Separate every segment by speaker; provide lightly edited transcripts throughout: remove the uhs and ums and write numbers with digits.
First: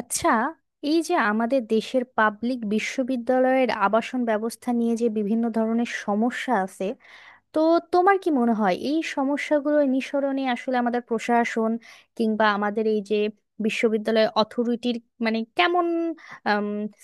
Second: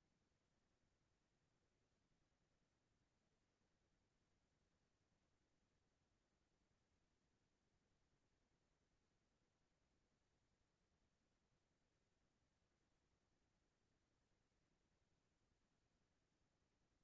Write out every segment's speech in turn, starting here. Speaker 1: আচ্ছা, এই যে আমাদের দেশের পাবলিক বিশ্ববিদ্যালয়ের আবাসন ব্যবস্থা নিয়ে যে বিভিন্ন ধরনের সমস্যা আছে, তো তোমার কি মনে হয় এই সমস্যাগুলো নিঃসরণে আসলে আমাদের প্রশাসন কিংবা আমাদের এই যে বিশ্ববিদ্যালয় অথরিটির মানে কেমন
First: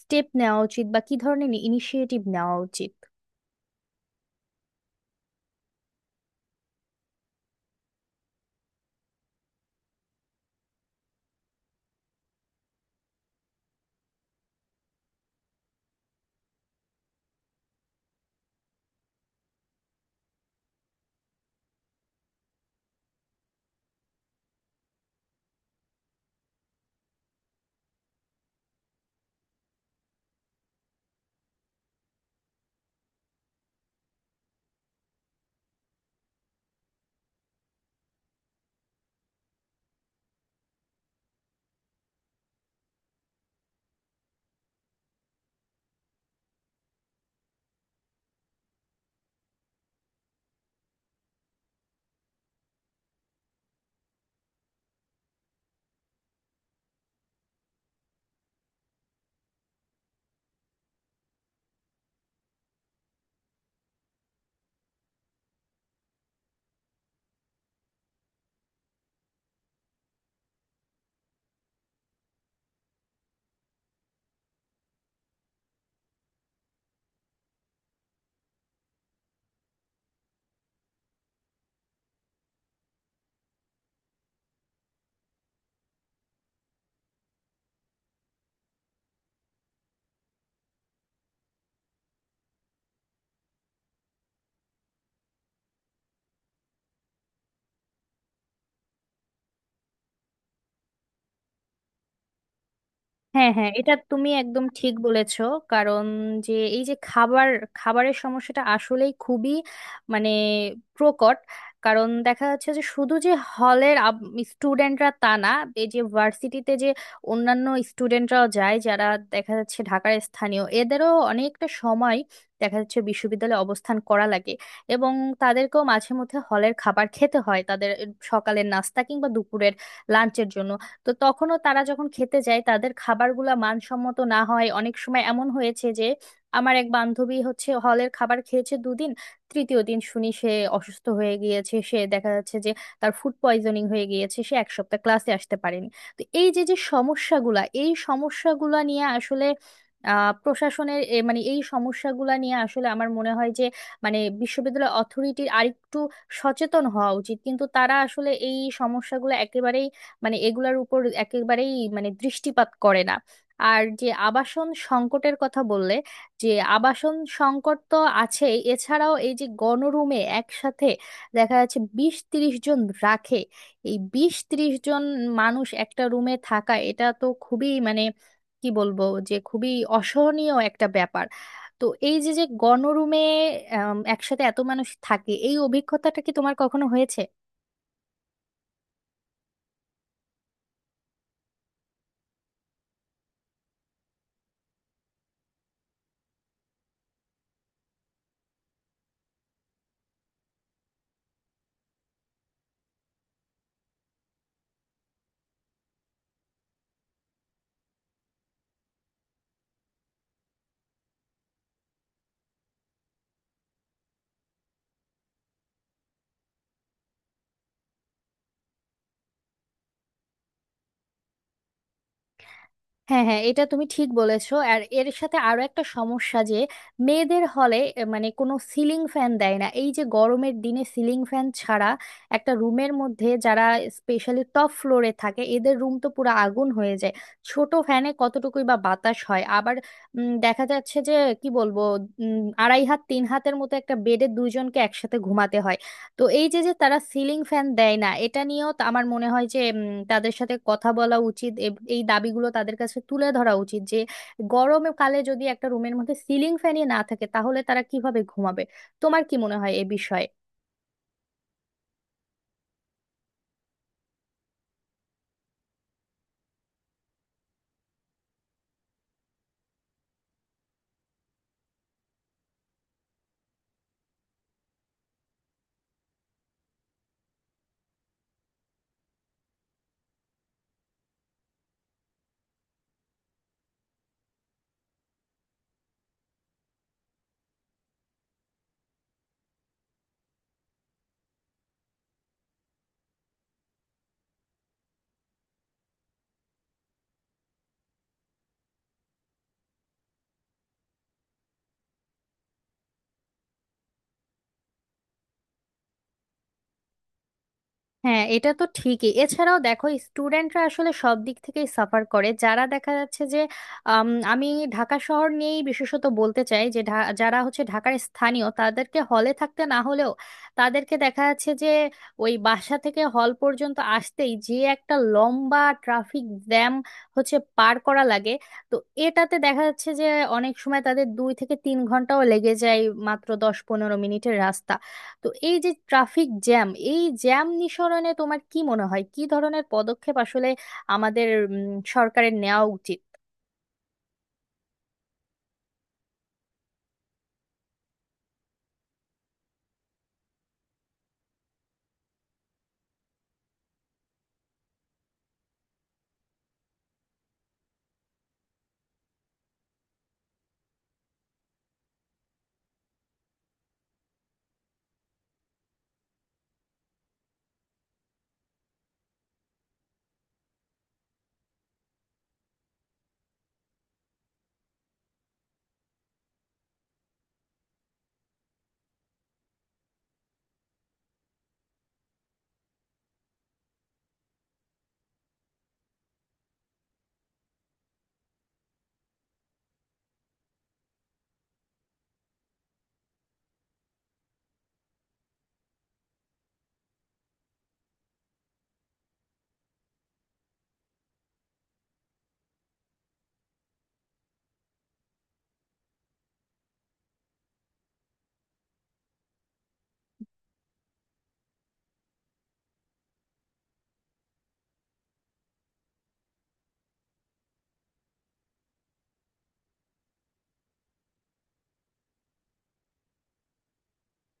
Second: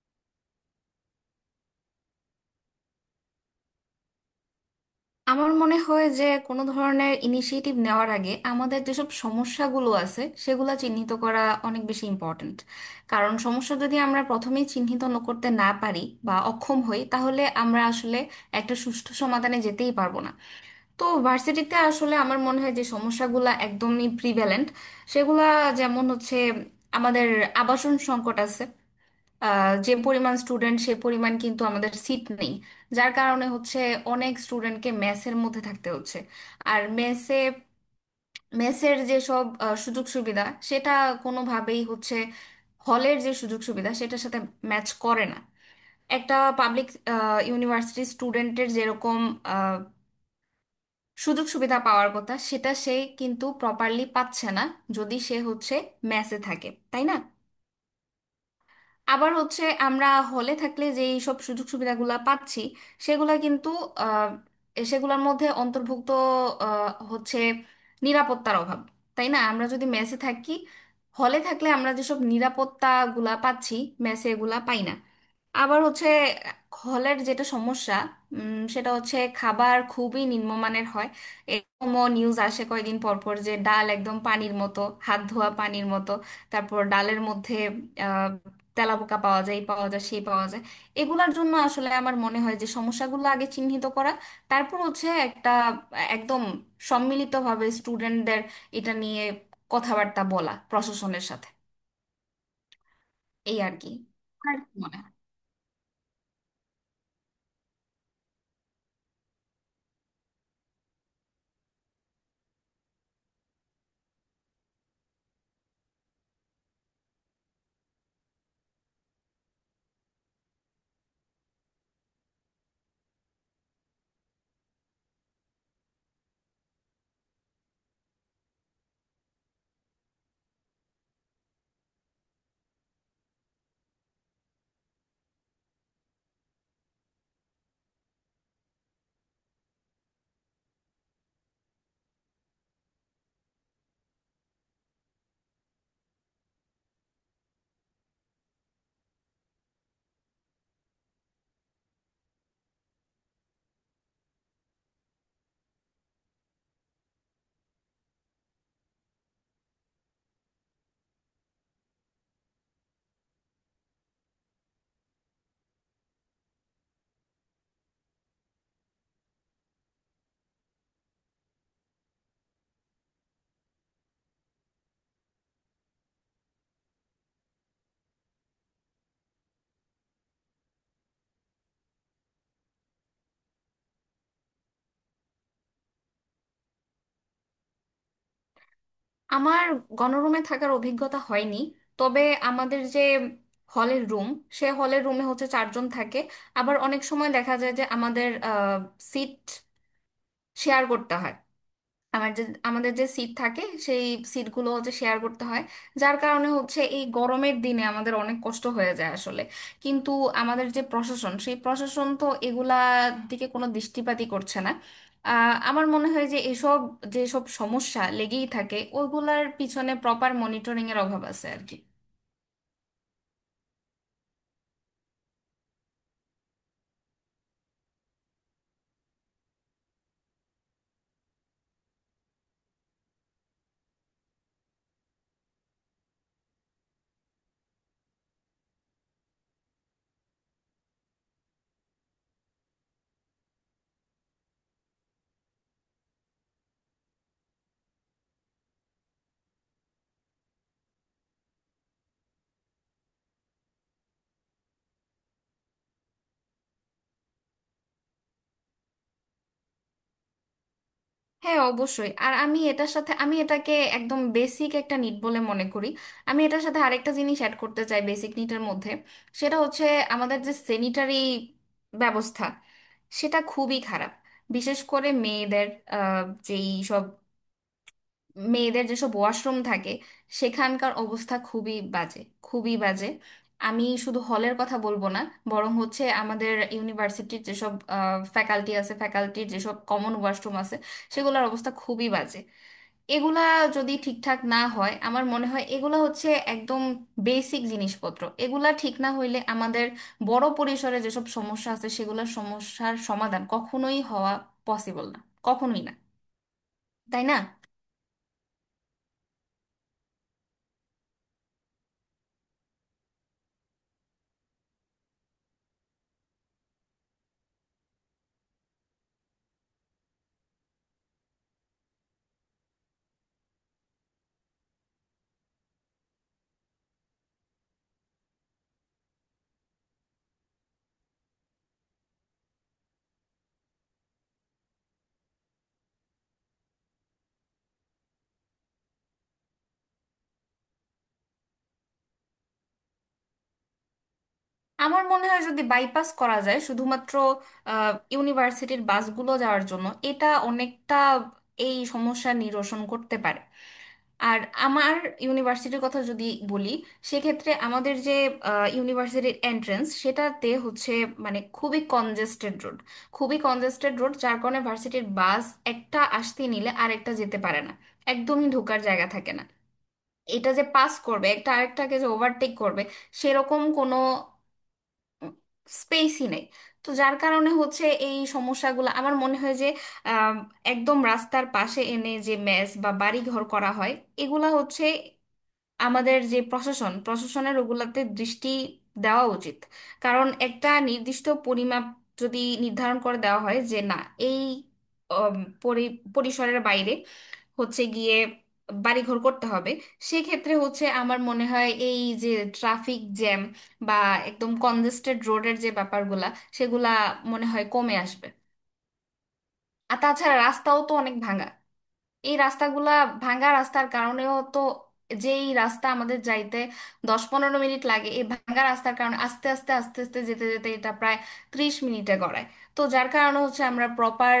Speaker 1: স্টেপ নেওয়া উচিত বা কি ধরনের ইনিশিয়েটিভ নেওয়া উচিত?
Speaker 2: আমার মনে হয় যে কোনো ধরনের ইনিশিয়েটিভ নেওয়ার আগে আমাদের যেসব সমস্যাগুলো আছে সেগুলো চিহ্নিত করা অনেক বেশি ইম্পর্ট্যান্ট। কারণ সমস্যা যদি আমরা প্রথমেই চিহ্নিত করতে না পারি বা অক্ষম হই, তাহলে আমরা আসলে একটা সুষ্ঠু সমাধানে যেতেই পারবো না। তো ভার্সিটিতে আসলে আমার মনে হয় যে সমস্যাগুলো একদমই প্রিভ্যালেন্ট, সেগুলা যেমন হচ্ছে আমাদের আবাসন সংকট আছে। যে পরিমাণ স্টুডেন্ট সে পরিমাণ কিন্তু আমাদের সিট নেই, যার কারণে হচ্ছে অনেক স্টুডেন্টকে মেসের মধ্যে থাকতে হচ্ছে। আর মেসে মেসের যেসব সুযোগ সুবিধা, সেটা কোনোভাবেই হচ্ছে হলের যে সুযোগ সুবিধা সেটার সাথে ম্যাচ করে না। একটা পাবলিক ইউনিভার্সিটি স্টুডেন্টের যেরকম আহ, সুযোগ সুবিধা পাওয়ার কথা সেটা সে কিন্তু প্রপারলি পাচ্ছে না, যদি সে হচ্ছে মেসে থাকে, তাই না? আবার হচ্ছে আমরা হলে থাকলে যে এইসব সুযোগ সুবিধাগুলা পাচ্ছি, সেগুলা কিন্তু আহ, সেগুলোর মধ্যে অন্তর্ভুক্ত হচ্ছে নিরাপত্তার অভাব। তাই না, আমরা যদি মেসে থাকি, হলে থাকলে আমরা যেসব নিরাপত্তাগুলা পাচ্ছি মেসে এগুলা পাই না। আবার হচ্ছে হলের যেটা সমস্যা, সেটা হচ্ছে খাবার খুবই নিম্নমানের হয়। এরকমও নিউজ আসে কয়েকদিন পর পর যে ডাল একদম পানির মতো, হাত ধোয়া পানির মতো। তারপর ডালের মধ্যে আহ, তেলাপোকা পাওয়া যায়, এই পাওয়া যায় সেই পাওয়া যায়। এগুলার জন্য আসলে আমার মনে হয় যে সমস্যাগুলো আগে চিহ্নিত করা, তারপর হচ্ছে একটা একদম সম্মিলিতভাবে স্টুডেন্টদের এটা নিয়ে কথাবার্তা বলা প্রশাসনের সাথে।
Speaker 1: হ্যাঁ,
Speaker 2: এই
Speaker 1: হ্যাঁ,
Speaker 2: আর কি।
Speaker 1: এটা তুমি
Speaker 2: আর
Speaker 1: একদম
Speaker 2: কি
Speaker 1: ঠিক
Speaker 2: মনে হয়?
Speaker 1: বলেছো। কারণ যে এই যে খাবারের সমস্যাটা আসলেই খুবই মানে প্রকট। কারণ দেখা যাচ্ছে যে শুধু যে হলের স্টুডেন্টরা তা না, এই যে ভার্সিটিতে যে অন্যান্য স্টুডেন্টরাও যায় যারা দেখা যাচ্ছে ঢাকার স্থানীয়, এদেরও অনেকটা সময় দেখা যাচ্ছে বিশ্ববিদ্যালয়ে অবস্থান করা লাগে এবং তাদেরকেও মাঝে মধ্যে হলের খাবার খেতে হয়, তাদের সকালের নাস্তা কিংবা দুপুরের লাঞ্চের জন্য। তো তখনও তারা যখন খেতে যায় তাদের খাবারগুলা মানসম্মত না হয়। অনেক সময় এমন হয়েছে যে আমার এক বান্ধবী হচ্ছে হলের খাবার খেয়েছে দুদিন, তৃতীয় দিন শুনি সে অসুস্থ হয়ে গিয়েছে। সে দেখা যাচ্ছে যে তার ফুড পয়জনিং হয়ে গিয়েছে, সে এক সপ্তাহ ক্লাসে আসতে পারেনি। তো এই যে যে সমস্যাগুলা এই সমস্যাগুলা নিয়ে আসলে প্রশাসনের মানে এই সমস্যাগুলা নিয়ে আসলে আমার মনে হয় যে মানে বিশ্ববিদ্যালয় অথরিটির আরেকটু সচেতন হওয়া উচিত, কিন্তু তারা আসলে এই সমস্যাগুলো একেবারেই মানে এগুলার উপর একেবারেই মানে দৃষ্টিপাত করে না। আর যে আবাসন সংকটের কথা বললে, যে আবাসন সংকট তো আছেই, এছাড়াও এই যে গণরুমে একসাথে দেখা যাচ্ছে 20-30 জন রাখে। এই 20-30 জন মানুষ একটা রুমে থাকা, এটা তো খুবই মানে কি বলবো যে খুবই অসহনীয় একটা ব্যাপার। তো এই যে যে গণরুমে আম, একসাথে এত মানুষ থাকে, এই অভিজ্ঞতাটা কি তোমার কখনো হয়েছে?
Speaker 2: আমার গণরুমে থাকার অভিজ্ঞতা হয়নি। তবে আমাদের যে হলের রুম, সে হলের রুমে হচ্ছে 4 জন থাকে। আবার অনেক সময় দেখা যায় যে আমাদের সিট শেয়ার করতে হয়। আমার যে আমাদের যে সিট থাকে, সেই সিটগুলো হচ্ছে শেয়ার করতে হয়, যার কারণে হচ্ছে এই গরমের দিনে আমাদের অনেক কষ্ট হয়ে যায় আসলে। কিন্তু আমাদের যে প্রশাসন, সেই প্রশাসন তো এগুলার দিকে কোনো দৃষ্টিপাতই করছে না। আমার মনে হয় যে এসব যেসব সমস্যা লেগেই থাকে ওইগুলার পিছনে প্রপার মনিটরিং এর অভাব আছে আর কি।
Speaker 1: হ্যাঁ, হ্যাঁ, এটা তুমি ঠিক বলেছো। আর এর সাথে আরো একটা সমস্যা যে মেয়েদের হলে মানে কোনো সিলিং ফ্যান দেয় না। এই যে গরমের দিনে সিলিং ফ্যান ছাড়া একটা রুমের মধ্যে যারা স্পেশালি টপ ফ্লোরে থাকে, এদের রুম তো পুরো আগুন হয়ে যায়। ছোট ফ্যানে কতটুকুই বা বাতাস হয়। আবার দেখা যাচ্ছে যে কি বলবো, আড়াই হাত তিন হাতের মতো একটা বেডে দুইজনকে একসাথে ঘুমাতে হয়। তো এই যে যে তারা সিলিং ফ্যান দেয় না এটা নিয়েও আমার মনে হয় যে তাদের সাথে কথা বলা উচিত, এই দাবিগুলো তাদের কাছে তুলে ধরা উচিত যে গরমে কালে যদি একটা রুমের মধ্যে সিলিং ফ্যানই না থাকে তাহলে তারা কিভাবে ঘুমাবে। তোমার কি মনে হয় এ বিষয়ে?
Speaker 2: হ্যাঁ, অবশ্যই। আর আমি এটার সাথে আমি এটাকে একদম বেসিক একটা নিট বলে মনে করি। আমি এটার সাথে আরেকটা জিনিস অ্যাড করতে চাই বেসিক নিটের মধ্যে, সেটা হচ্ছে আমাদের যে স্যানিটারি ব্যবস্থা, সেটা খুবই খারাপ। বিশেষ করে মেয়েদের আহ, যেই সব মেয়েদের যেসব ওয়াশরুম থাকে, সেখানকার অবস্থা খুবই বাজে, খুবই বাজে। আমি শুধু হলের কথা বলবো না, বরং হচ্ছে আমাদের ইউনিভার্সিটির যেসব ফ্যাকাল্টি আছে ফ্যাকাল্টির যেসব কমন ওয়াশরুম আছে, সেগুলোর অবস্থা খুবই বাজে। এগুলা যদি ঠিকঠাক না হয়, আমার মনে হয় এগুলা হচ্ছে একদম বেসিক জিনিসপত্র। এগুলা ঠিক না হইলে আমাদের বড় পরিসরে যেসব সমস্যা আছে সেগুলোর সমস্যার সমাধান কখনোই হওয়া পসিবল না, কখনোই না, তাই না?
Speaker 1: হ্যাঁ, এটা তো ঠিকই। এছাড়াও দেখো স্টুডেন্টরা আসলে সব দিক থেকেই সাফার করে। যারা দেখা যাচ্ছে যে আম, আমি ঢাকা শহর নিয়েই বিশেষত বলতে চাই যে যারা হচ্ছে ঢাকার স্থানীয় তাদেরকে হলে থাকতে না হলেও তাদেরকে দেখা যাচ্ছে যে ওই বাসা থেকে হল পর্যন্ত আসতেই যে একটা লম্বা ট্রাফিক জ্যাম হচ্ছে পার করা লাগে। তো এটাতে দেখা যাচ্ছে যে অনেক সময় তাদের 2 থেকে 3 ঘন্টাও লেগে যায়, মাত্র 10-15 মিনিটের রাস্তা। তো এই যে ট্রাফিক জ্যাম, এই জ্যাম নিঃসরণে তোমার কি মনে হয় কি ধরনের পদক্ষেপ আসলে আমাদের সরকারের নেওয়া উচিত?
Speaker 2: আমার মনে হয় যদি বাইপাস করা যায় শুধুমাত্র ইউনিভার্সিটির বাসগুলো যাওয়ার জন্য, এটা অনেকটা এই সমস্যা নিরসন করতে পারে। আর আমার ইউনিভার্সিটির কথা যদি বলি, সেক্ষেত্রে আমাদের যে ইউনিভার্সিটির এন্ট্রেন্স, সেটাতে হচ্ছে মানে খুবই কনজেস্টেড রোড, খুবই কনজেস্টেড রোড, যার কারণে ভার্সিটির বাস একটা আসতে নিলে আরেকটা যেতে পারে না, একদমই ঢোকার জায়গা থাকে না। এটা যে পাস করবে, একটা আরেকটাকে যে ওভারটেক করবে, সেরকম কোনো স্পেসই নেই। তো যার কারণে হচ্ছে এই সমস্যাগুলো আমার মনে হয় যে আম, একদম রাস্তার পাশে এনে যে মেস বা বাড়ি ঘর করা হয়, এগুলা হচ্ছে আমাদের যে প্রশাসন, প্রশাসনের ওগুলাতে দৃষ্টি দেওয়া উচিত। কারণ একটা নির্দিষ্ট পরিমাপ যদি নির্ধারণ করে দেওয়া হয় যে না, এই অম, পরিসরের বাইরে হচ্ছে গিয়ে বাড়িঘর করতে হবে, সেক্ষেত্রে হচ্ছে আমার মনে হয় এই যে ট্রাফিক জ্যাম বা একদম কনজেস্টেড রোডের যে ব্যাপারগুলা, সেগুলা মনে হয় কমে আসবে। আর তাছাড়া রাস্তাও তো অনেক ভাঙা। এই রাস্তাগুলা, ভাঙা রাস্তার কারণেও তো যেই রাস্তা আমাদের যাইতে 10-15 মিনিট লাগে, এই ভাঙা রাস্তার কারণে আস্তে আস্তে আস্তে আস্তে যেতে যেতে এটা প্রায় 30 মিনিটে গড়ায়। তো যার কারণে হচ্ছে আমরা প্রপার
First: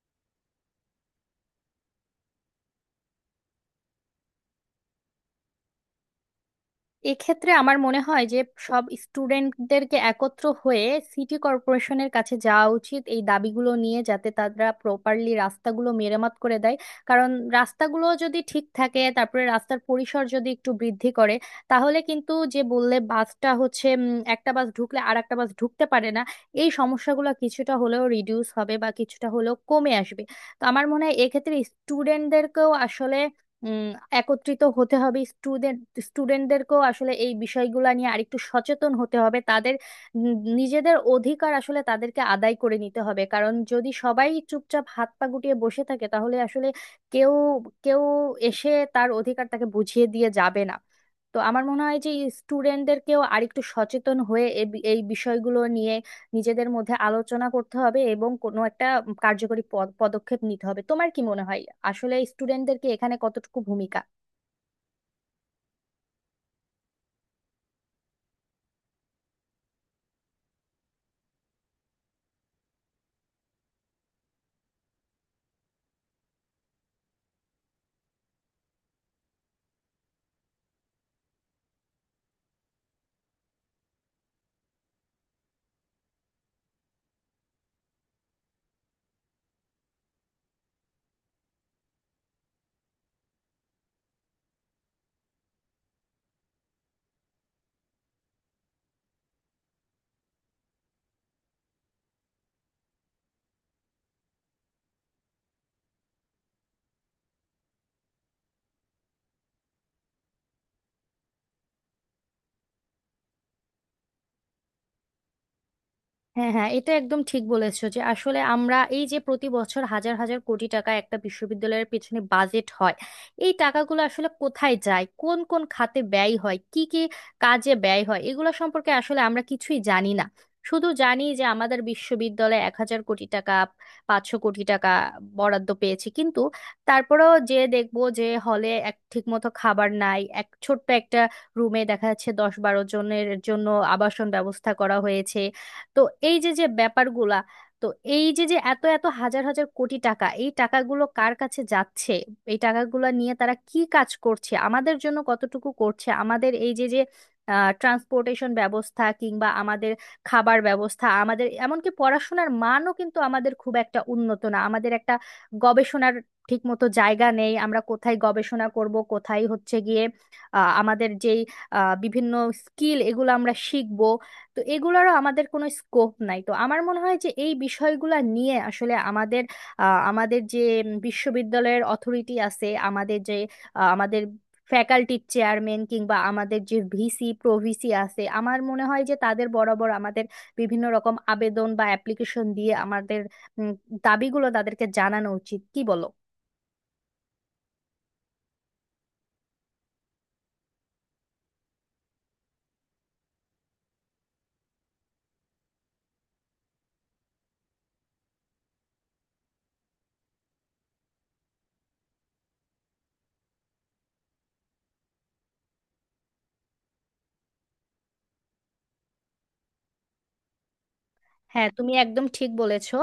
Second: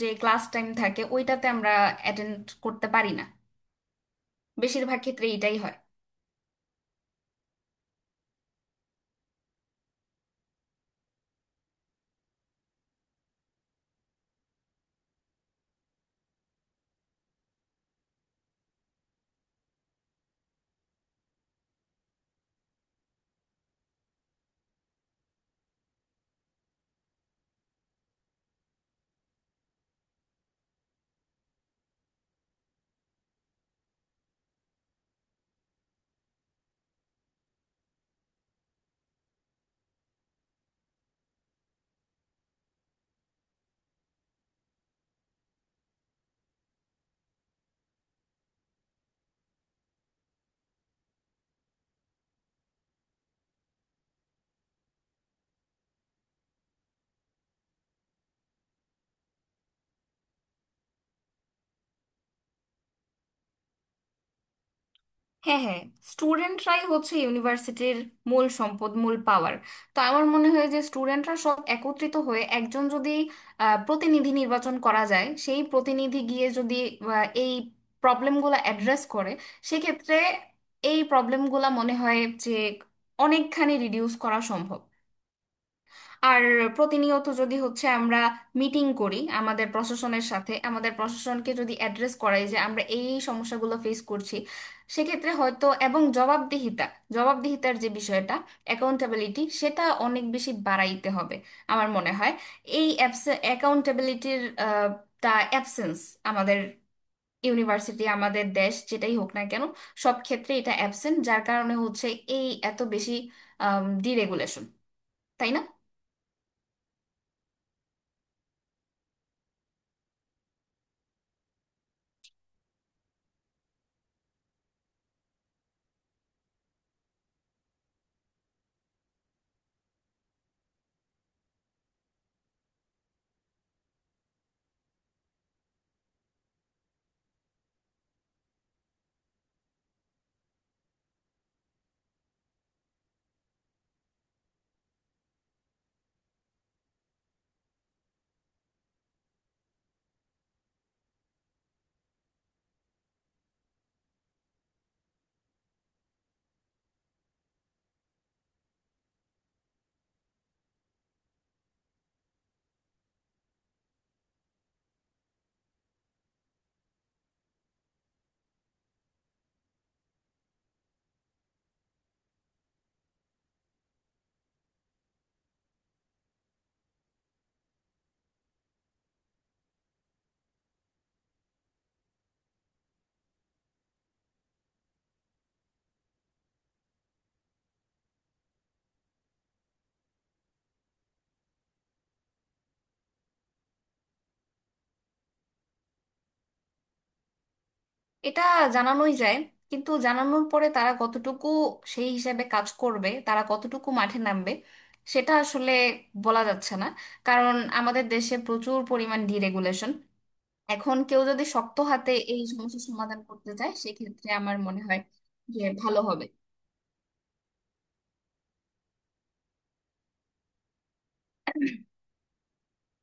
Speaker 2: যে ক্লাস টাইম থাকে ওইটাতে আমরা অ্যাটেন্ড করতে পারি না, বেশিরভাগ ক্ষেত্রে এটাই হয়।
Speaker 1: এক্ষেত্রে আমার মনে হয় যে সব স্টুডেন্টদেরকে একত্র হয়ে সিটি কর্পোরেশনের কাছে যাওয়া উচিত এই দাবিগুলো নিয়ে, যাতে তারা প্রপারলি রাস্তাগুলো মেরামত করে দেয়। কারণ রাস্তাগুলো যদি ঠিক থাকে, তারপরে রাস্তার পরিসর যদি একটু বৃদ্ধি করে, তাহলে কিন্তু যে বললে বাসটা হচ্ছে একটা বাস ঢুকলে আর একটা বাস ঢুকতে পারে না, এই সমস্যাগুলো কিছুটা হলেও রিডিউস হবে বা কিছুটা হলেও কমে আসবে। তো আমার মনে হয় এক্ষেত্রে স্টুডেন্টদেরকেও আসলে উম একত্রিত হতে হবে। স্টুডেন্টদেরকেও আসলে এই বিষয়গুলো নিয়ে আরেকটু সচেতন হতে হবে, তাদের নিজেদের অধিকার আসলে তাদেরকে আদায় করে নিতে হবে। কারণ যদি সবাই চুপচাপ হাত পা গুটিয়ে বসে থাকে তাহলে আসলে কেউ কেউ এসে তার অধিকার তাকে বুঝিয়ে দিয়ে যাবে না। তো আমার মনে হয় যে স্টুডেন্টদেরকেও আরেকটু সচেতন হয়ে এই বিষয়গুলো নিয়ে নিজেদের মধ্যে আলোচনা করতে হবে এবং কোনো একটা কার্যকরী পদক্ষেপ নিতে হবে। তোমার কি মনে হয় আসলে স্টুডেন্টদের কি এখানে কতটুকু ভূমিকা?
Speaker 2: হ্যাঁ, হ্যাঁ, স্টুডেন্টরাই হচ্ছে ইউনিভার্সিটির মূল সম্পদ, মূল পাওয়ার। তো আমার মনে হয় যে স্টুডেন্টরা সব একত্রিত হয়ে একজন যদি প্রতিনিধি নির্বাচন করা যায়, সেই প্রতিনিধি গিয়ে যদি এই প্রবলেমগুলো অ্যাড্রেস করে, সেক্ষেত্রে এই প্রবলেমগুলো মনে হয় যে অনেকখানি রিডিউস করা সম্ভব। আর প্রতিনিয়ত যদি হচ্ছে আমরা মিটিং করি আমাদের প্রশাসনের সাথে, আমাদের প্রশাসনকে যদি অ্যাড্রেস করাই যে আমরা এই এই সমস্যাগুলো ফেস করছি, সেক্ষেত্রে হয়তো। এবং জবাবদিহিতা, জবাবদিহিতার যে বিষয়টা, অ্যাকাউন্টেবিলিটি, সেটা অনেক বেশি বাড়াইতে হবে। আমার মনে হয় এই অ্যাকাউন্টেবিলিটির তা অ্যাবসেন্স আমাদের ইউনিভার্সিটি, আমাদের দেশ যেটাই হোক না কেন, সব ক্ষেত্রে এটা অ্যাবসেন্ট, যার কারণে হচ্ছে এই এত বেশি ডিরেগুলেশন, তাই না?
Speaker 1: হ্যাঁ, হ্যাঁ, এটা একদম ঠিক বলেছো যে আসলে আমরা এই যে প্রতি বছর হাজার হাজার কোটি টাকা একটা বিশ্ববিদ্যালয়ের পেছনে বাজেট হয়। এই টাকাগুলো আসলে কোথায় যায়, কোন কোন খাতে ব্যয় হয়, কি কি কাজে ব্যয় হয়, এগুলো সম্পর্কে আসলে আমরা কিছুই জানি না। শুধু জানি যে আমাদের বিশ্ববিদ্যালয়ে 1,000 কোটি টাকা, 500 কোটি টাকা বরাদ্দ পেয়েছে, কিন্তু তারপরেও যে দেখবো যে হলে এক ঠিকমতো খাবার নাই, এক ছোট্ট একটা রুমে দেখা যাচ্ছে 10-12 জনের জন্য আবাসন ব্যবস্থা করা হয়েছে। তো এই যে যে ব্যাপারগুলা, তো এই যে যে এত এত হাজার হাজার কোটি টাকা, এই টাকাগুলো কার কাছে যাচ্ছে, এই টাকাগুলো নিয়ে তারা কি কাজ করছে, আমাদের জন্য কতটুকু করছে? আমাদের এই যে যে ট্রান্সপোর্টেশন ব্যবস্থা কিংবা আমাদের খাবার ব্যবস্থা, আমাদের এমনকি পড়াশোনার মানও কিন্তু আমাদের খুব একটা উন্নত না। আমাদের একটা গবেষণার ঠিক মতো জায়গা নেই, আমরা কোথায় গবেষণা করব, কোথায় হচ্ছে গিয়ে আমাদের যেই বিভিন্ন স্কিল এগুলো আমরা শিখব। তো এগুলোরও আমাদের কোনো স্কোপ নাই। তো আমার মনে হয় যে এই বিষয়গুলো নিয়ে আসলে আমাদের আমাদের যে বিশ্ববিদ্যালয়ের অথরিটি আছে, আমাদের যে আমাদের ফ্যাকাল্টির চেয়ারম্যান কিংবা আমাদের যে ভিসি প্রভিসি আছে, আমার মনে হয় যে তাদের বরাবর আমাদের বিভিন্ন রকম আবেদন বা অ্যাপ্লিকেশন দিয়ে আমাদের উম, দাবিগুলো তাদেরকে জানানো উচিত। কি বলো?
Speaker 2: এটা জানানোই যায়, কিন্তু জানানোর পরে তারা কতটুকু সেই হিসাবে কাজ করবে, তারা কতটুকু মাঠে নামবে, সেটা আসলে বলা যাচ্ছে না। কারণ আমাদের দেশে প্রচুর পরিমাণ ডিরেগুলেশন। এখন কেউ যদি শক্ত হাতে এই সমস্যার সমাধান করতে চায়, সেক্ষেত্রে আমার মনে হয় যে ভালো হবে।
Speaker 1: হ্যাঁ, তুমি একদম ঠিক বলেছো।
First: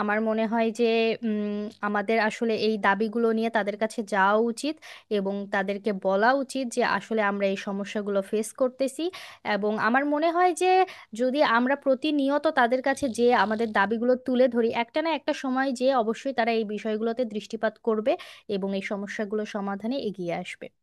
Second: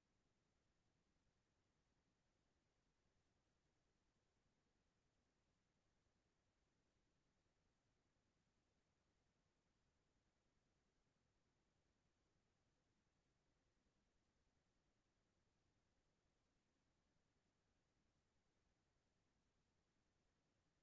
Speaker 1: আমার মনে হয় যে উম, আমাদের আসলে এই দাবিগুলো নিয়ে তাদের কাছে যাওয়া উচিত এবং তাদেরকে বলা উচিত যে আসলে আমরা এই সমস্যাগুলো ফেস করতেছি, এবং আমার মনে হয় যে যদি আমরা প্রতিনিয়ত তাদের কাছে যে আমাদের দাবিগুলো তুলে ধরি, একটা না একটা সময় যে অবশ্যই তারা এই বিষয়গুলোতে দৃষ্টিপাত করবে এবং এই সমস্যাগুলো সমাধানে এগিয়ে আসবে।